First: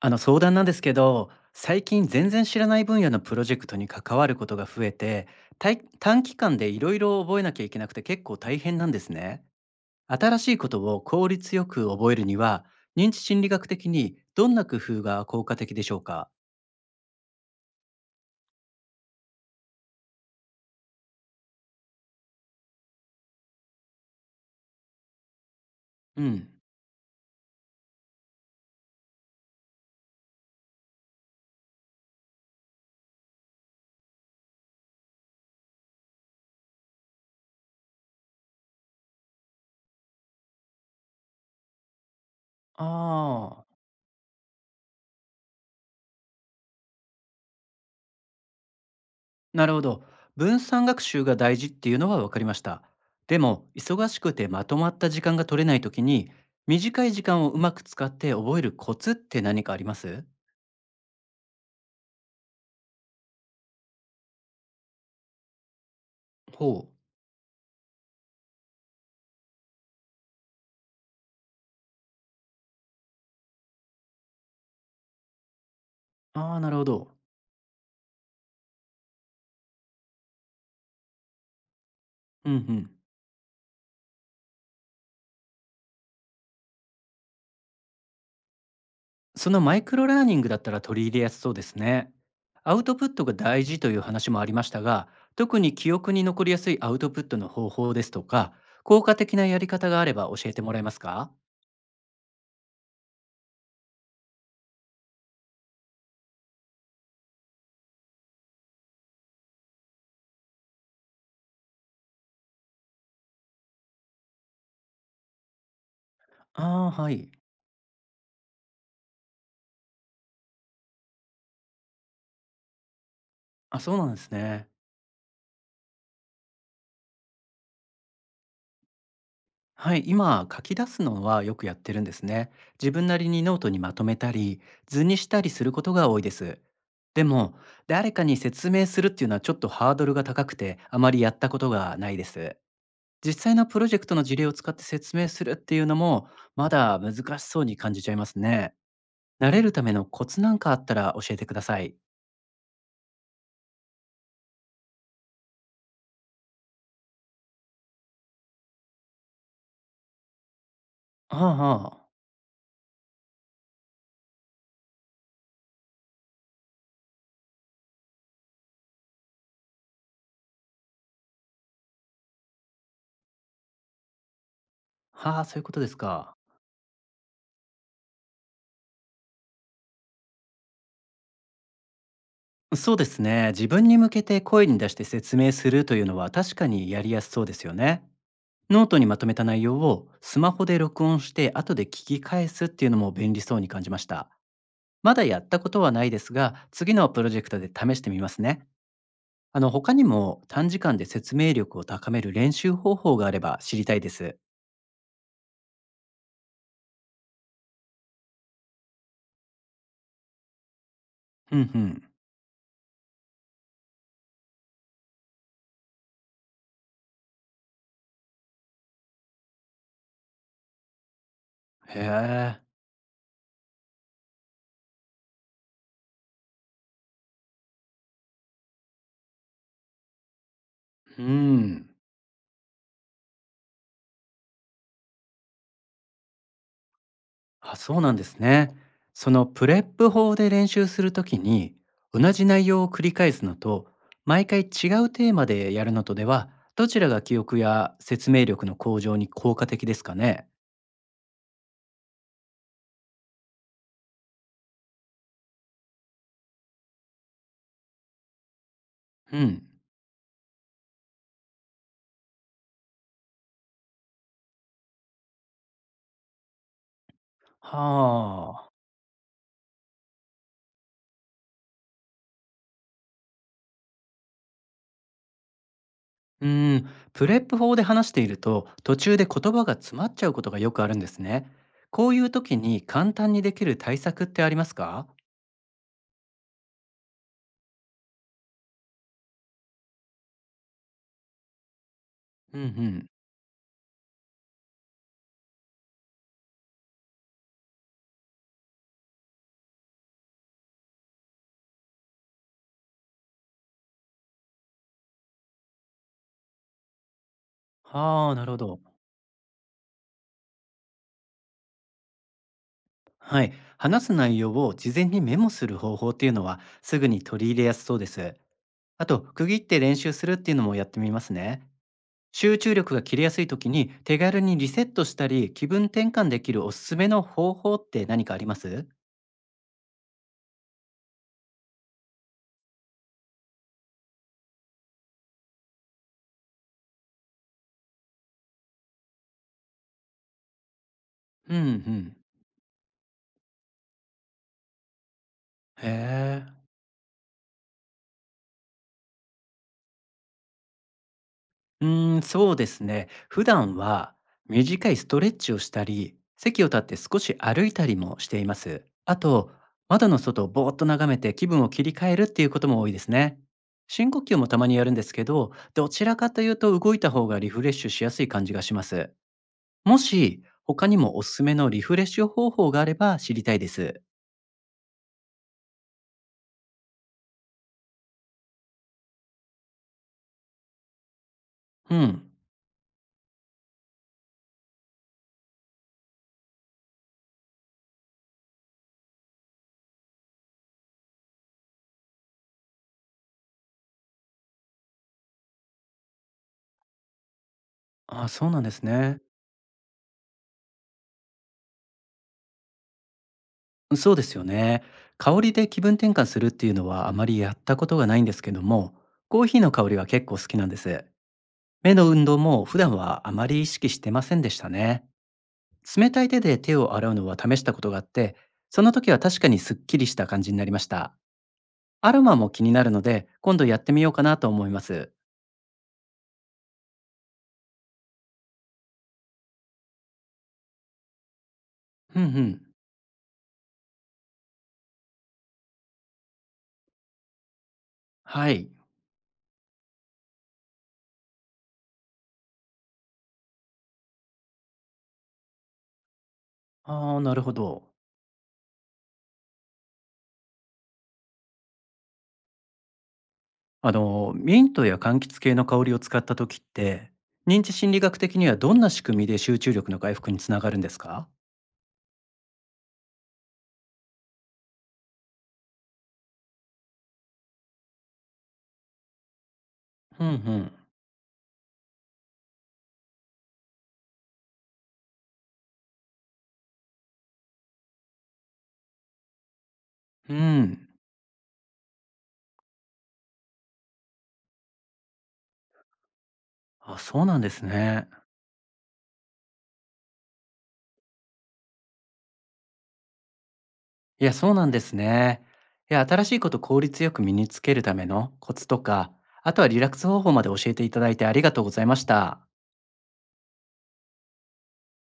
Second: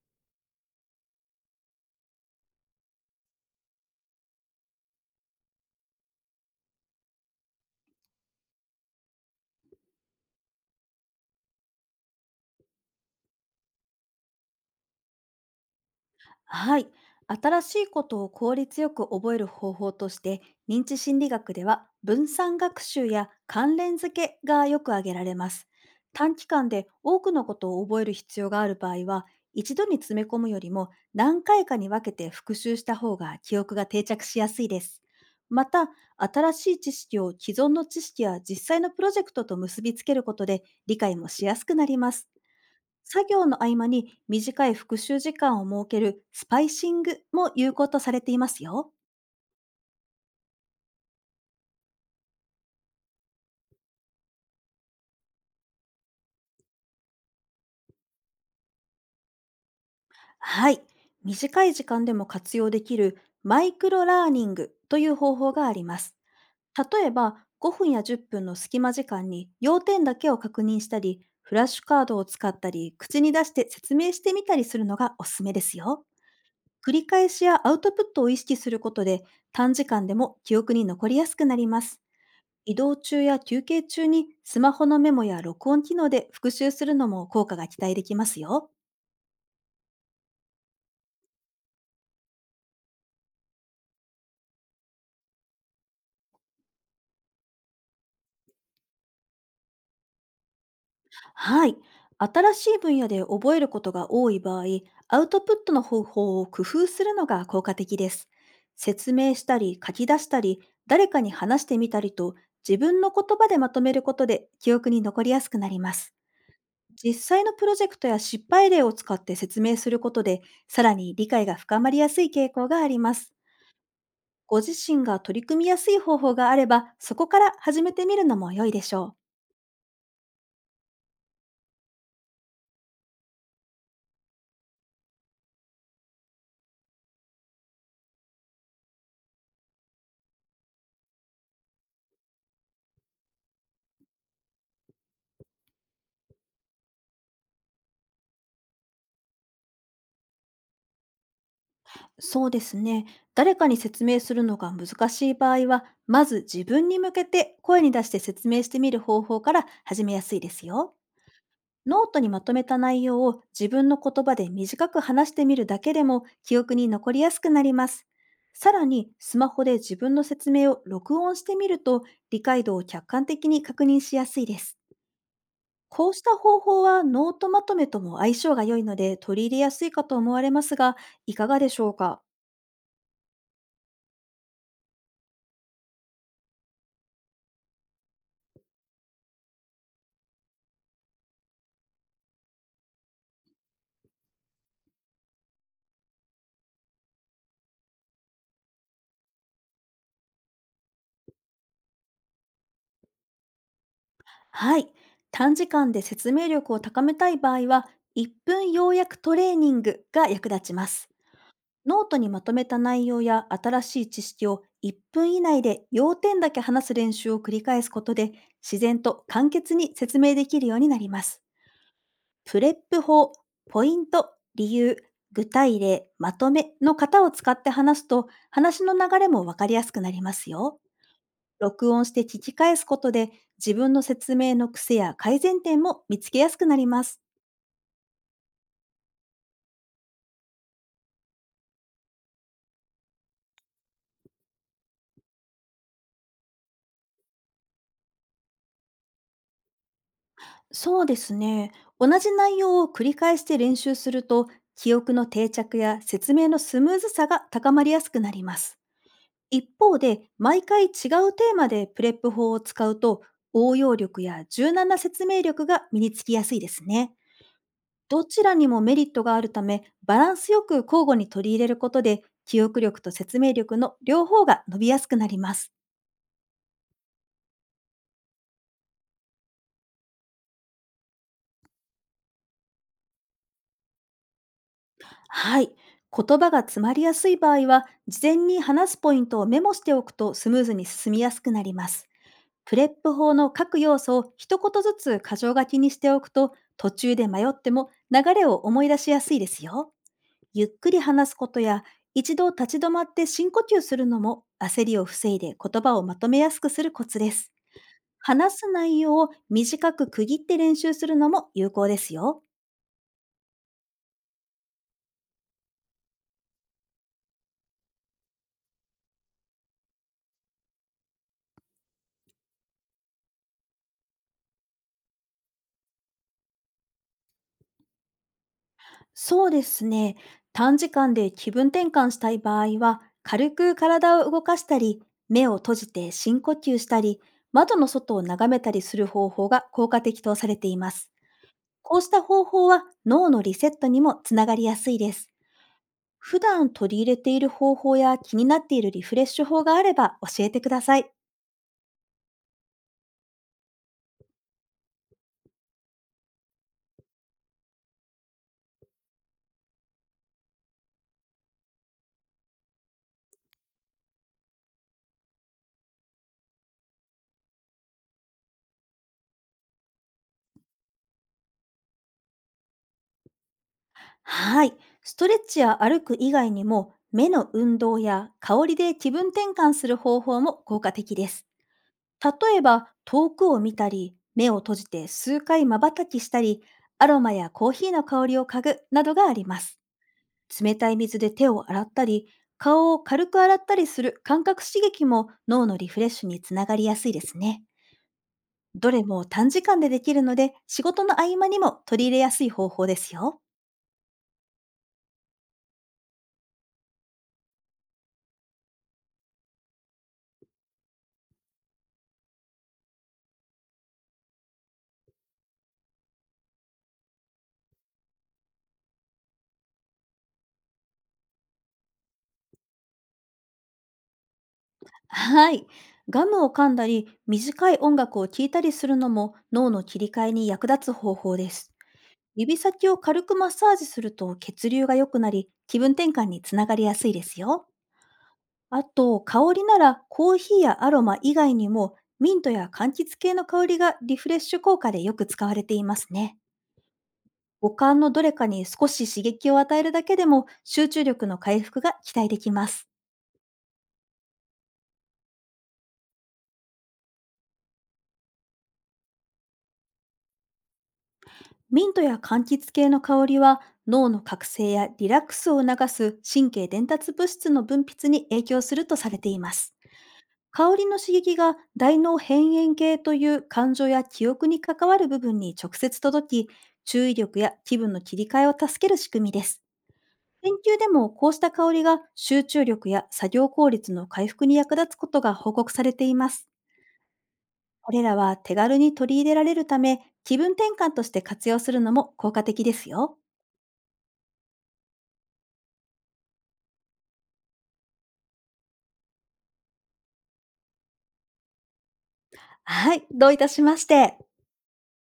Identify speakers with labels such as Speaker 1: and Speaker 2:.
Speaker 1: あの相談なんですけど、最近全然知らない分野のプロジェクトに関わることが増えて、短期間でいろいろ覚えなきゃいけなくて結構大変なんですね。新しいことを効率よく覚えるには、認知心理学的にどんな工夫が効果的でしょうか？
Speaker 2: はい。新しいことを効率よく覚える方法として、認知心理学では分散学習や関連付けがよく挙げられます。
Speaker 1: う
Speaker 2: 短期
Speaker 1: ん。
Speaker 2: 間で多くのことを覚える必要がある場合は、一度に詰め込むよりも何回かに分けて復習した方が記憶が定着しやすいです。また、新しい知識を既存の知識や実際のプロジェクトと結びつけることで理解もしやすくなります。作業
Speaker 1: あ
Speaker 2: の
Speaker 1: あ、
Speaker 2: 合間に短い復習時間を設けるスパイシングも有効とされていますよ。
Speaker 1: なるほど。分散学習が大事っていうのは分かりました。でも、忙しくてまとまった時間が取れないときに、短い時間をうまく使って覚えるコツって何かあります？
Speaker 2: はい。短い時間でも活用できるマイクロラーニングという方法があります。
Speaker 1: ほう。
Speaker 2: 例えば、5分や10分の隙間時間に要点だけを確認したり、フラッシュカードを使ったり、口に出して説明してみたりするのがおすすめですよ。
Speaker 1: ああ、なるほ
Speaker 2: 繰り
Speaker 1: ど。
Speaker 2: 返しやアウトプットを意識することで、短時間でも記憶に残りやすくなります。
Speaker 1: うんう
Speaker 2: 移
Speaker 1: ん。
Speaker 2: 動中や休憩中にスマホのメモや録音機能で復習するのも効果が期待できますよ。
Speaker 1: そのマイクロラーニングだったら取り入れやすそうですね。アウトプットが大事という話もありましたが、特に記憶に残りやすいアウトプットの方法ですとか、効果的なやり方があれば教えてもらえますか？
Speaker 2: はい。新しい分野で覚えることが多い場合、アウトプットの方法を工夫するのが効果的です。説明したり書き出したり、誰かに話してみたりと、自分の言葉でまとめることで記憶に残りやすくなります。
Speaker 1: ああー、は
Speaker 2: 実
Speaker 1: い。
Speaker 2: 際のプロジェクトや失敗例を使って説明することで、さらに理解が深まりやすい傾向があります。
Speaker 1: あ、そうなんです
Speaker 2: ご
Speaker 1: ね。
Speaker 2: 自身が取り組みやすい方法があれば、そこから始めてみるのも良いでしょう。
Speaker 1: はい、今書き出すのはよくやってるんですね。自分なりにノートにまとめたり、図にしたりすることが多いです。でも、誰かに説明するっていうのはちょっとハードルが高くて、あまりやったことがないです。実際のプロジェクトの事例を使って説明するっていうのも、まだ難しそうに感じちゃいますね。慣れるためのコツなんかあったら教えてください。
Speaker 2: そうですね。誰かに説明するのが難しい場合は、まず自分に向けて声に出して説明してみる方法から始めやすいですよ。
Speaker 1: ああ、
Speaker 2: ノ
Speaker 1: は
Speaker 2: ートにまとめた内容を自分の言葉で短く話してみるだけでも記憶に残りやすくなります。さらに、スマホで自分の説明を録音してみると理解度を客観的に確認しやすいです。
Speaker 1: あ、はあ、そういうことです
Speaker 2: こうし
Speaker 1: か。
Speaker 2: た方法はノートまとめとも相性が良いので取り入れやすいかと思われますが、いかがでしょうか？
Speaker 1: そうですね。自分に向けて声に出して説明するというのは確かにやりやすそうですよね。ノートにまとめた内容をスマホで録音して後で聞き返すっていうのも便利そうに感じました。まだやったことはないですが、次のプロジェクトで試してみますね。あの、他にも短時間で説明力を高める練習方法があれば知りたいです。
Speaker 2: はい。短時間で説明力を高めたい場合は、1分要約トレーニングが役立ちます。
Speaker 1: うんう
Speaker 2: ノ
Speaker 1: ん。
Speaker 2: ートにまとめた内容や新しい知識を1分以内で要点だけ話す練習を繰り返すことで、自然と簡潔に説明できるようになります。
Speaker 1: へ
Speaker 2: プ
Speaker 1: え。
Speaker 2: レップ法、ポイント、理由、具体例、まとめの型を使って話すと、話の流れもわかりやすくなりますよ。
Speaker 1: うん。
Speaker 2: 録音して聞き返すことで、自分の説明の癖や改善点も見つけやすくなります。
Speaker 1: あ、そうなんですね。そのプレップ法で練習するときに、同じ内容を繰り返すのと、毎回違うテーマでやるのとでは、どちらが記憶や説明力の向上に効果的ですかね？
Speaker 2: そうですね。同じ内容を繰り返して練習すると、記憶の定着や説明のスムーズさが高まりやすくなります。
Speaker 1: うん。
Speaker 2: 一方で、毎回違うテーマでプレップ法を使うと、応用力や柔軟な説明力が身につきやすいですね。どちら
Speaker 1: は
Speaker 2: に
Speaker 1: あ。
Speaker 2: もメリットがあるため、バランスよく交互に取り入れることで、記憶力と説明力の両方が伸びやすくなります。
Speaker 1: うーん、プレップ法で話していると途中で言葉が詰まっちゃうことがよくあるんですね。こういう時に簡単にできる対策ってありますか？
Speaker 2: はい。言葉が詰まりやすい場合は、事前に話すポイントをメモしておくとスムーズに進みやすくなります。
Speaker 1: うんう
Speaker 2: プレッ
Speaker 1: ん。
Speaker 2: プ法の各要素を一言ずつ箇条書きにしておくと、途中で迷っても流れを思い出しやすいですよ。ゆっくり話すことや、一度立ち止まって深呼吸するのも、焦りを防いで言葉をまとめやすくするコツです。
Speaker 1: はあ、なるほ
Speaker 2: 話す
Speaker 1: ど。
Speaker 2: 内容を短く区切って練習するのも有効ですよ。
Speaker 1: はい。話す内容を事前にメモする方法っていうのはすぐに取り入れやすそうです。あと、区切って練習するっていうのもやってみますね。集中力が切れやすい時に手軽にリセットしたり気分転換できるおすすめの方法って何かあります？
Speaker 2: そうですね。短時間で気分転換したい場合は、軽く体を動かしたり、目を閉じて深呼吸したり、窓の外を眺めたりする方法が効果的とされています。
Speaker 1: うんう
Speaker 2: こうし
Speaker 1: ん。
Speaker 2: た方法は脳のリセットにもつながりやすいです。
Speaker 1: へ
Speaker 2: 普
Speaker 1: え。
Speaker 2: 段取り入れている方法や気になっているリフレッシュ法があれば教えてください。
Speaker 1: うーん、そうですね。普段は短いストレッチをしたり、席を立って少し歩いたりもしています。あと、窓の外をぼーっと眺めて気分を切り替えるっていうことも多いですね。深呼吸もたまにやるんですけど、どちらかというと動いた方がリフレッシュしやすい感じがします。もし、他にもおすすめのリフレッシュ方法があれば知りたいです。
Speaker 2: はい。ストレッチや歩く以外にも、目の運動や香りで気分転換する方法も効果的です。
Speaker 1: うん。
Speaker 2: 例えば遠くを見たり、目を閉じて数回瞬きしたり、アロマやコーヒーの香りを嗅ぐなどがあります。冷たい水で手を洗ったり、顔を軽く洗ったりする感覚刺激も脳のリフレッシュにつながりやすいですね。
Speaker 1: あ、そうなんです
Speaker 2: どれ
Speaker 1: ね。
Speaker 2: も短時間でできるので、仕事の合間にも取り入れやすい方法ですよ。
Speaker 1: そうですよね。香りで気分転換するっていうのはあまりやったことがないんですけども、コーヒーの香りは結構好きなんです。目の運動も普段はあまり意識してませんでしたね。冷たい手で手を洗うのは試したことがあって、その時は確かにすっきりした感じになりました。アロマも気になるので、今度やってみようかなと思います。
Speaker 2: はい。ガムを噛んだり、短い音楽を聴いたりするのも脳の切り替えに役立つ方法です。
Speaker 1: うんう
Speaker 2: 指
Speaker 1: ん。
Speaker 2: 先を軽くマッサージすると血流が良くなり、気分転換につながりやすいですよ。
Speaker 1: はい。
Speaker 2: あと、香りならコーヒーやアロマ以外にも、ミントや柑橘系の香りがリフレッシュ効果でよく使われていますね。
Speaker 1: ああ、なるほ
Speaker 2: 五
Speaker 1: ど。
Speaker 2: 感のどれかに少し刺激を与えるだけでも集中力の回復が期待できます。
Speaker 1: あの、ミントや柑橘系の香りを使った時って、認知心理学的にはどんな仕組みで集中力の回復につながるんですか？
Speaker 2: ミントや柑橘系の香りは脳の覚醒やリラックスを促す神経伝達物質の分泌に影響するとされています。
Speaker 1: うんうん。
Speaker 2: 香りの刺激が大脳辺縁系という感情や記憶に関わる部分に直接届き、注意力や気分の切り替えを助ける仕組みです。
Speaker 1: う
Speaker 2: 研究で
Speaker 1: ん。
Speaker 2: もこうした香りが集中力や作業効率の回復に役立つことが報告されています。
Speaker 1: あ、そうなんです
Speaker 2: これ
Speaker 1: ね。
Speaker 2: らは手軽に取り入れられるため、気分転換として活用するのも効果的ですよ。
Speaker 1: いや、そうなんですね。いや、新しいことを効率よく身につけるためのコツとか、あとはリラックス方法まで教えていただいてありがとうございました。
Speaker 2: はい、どういたしまして。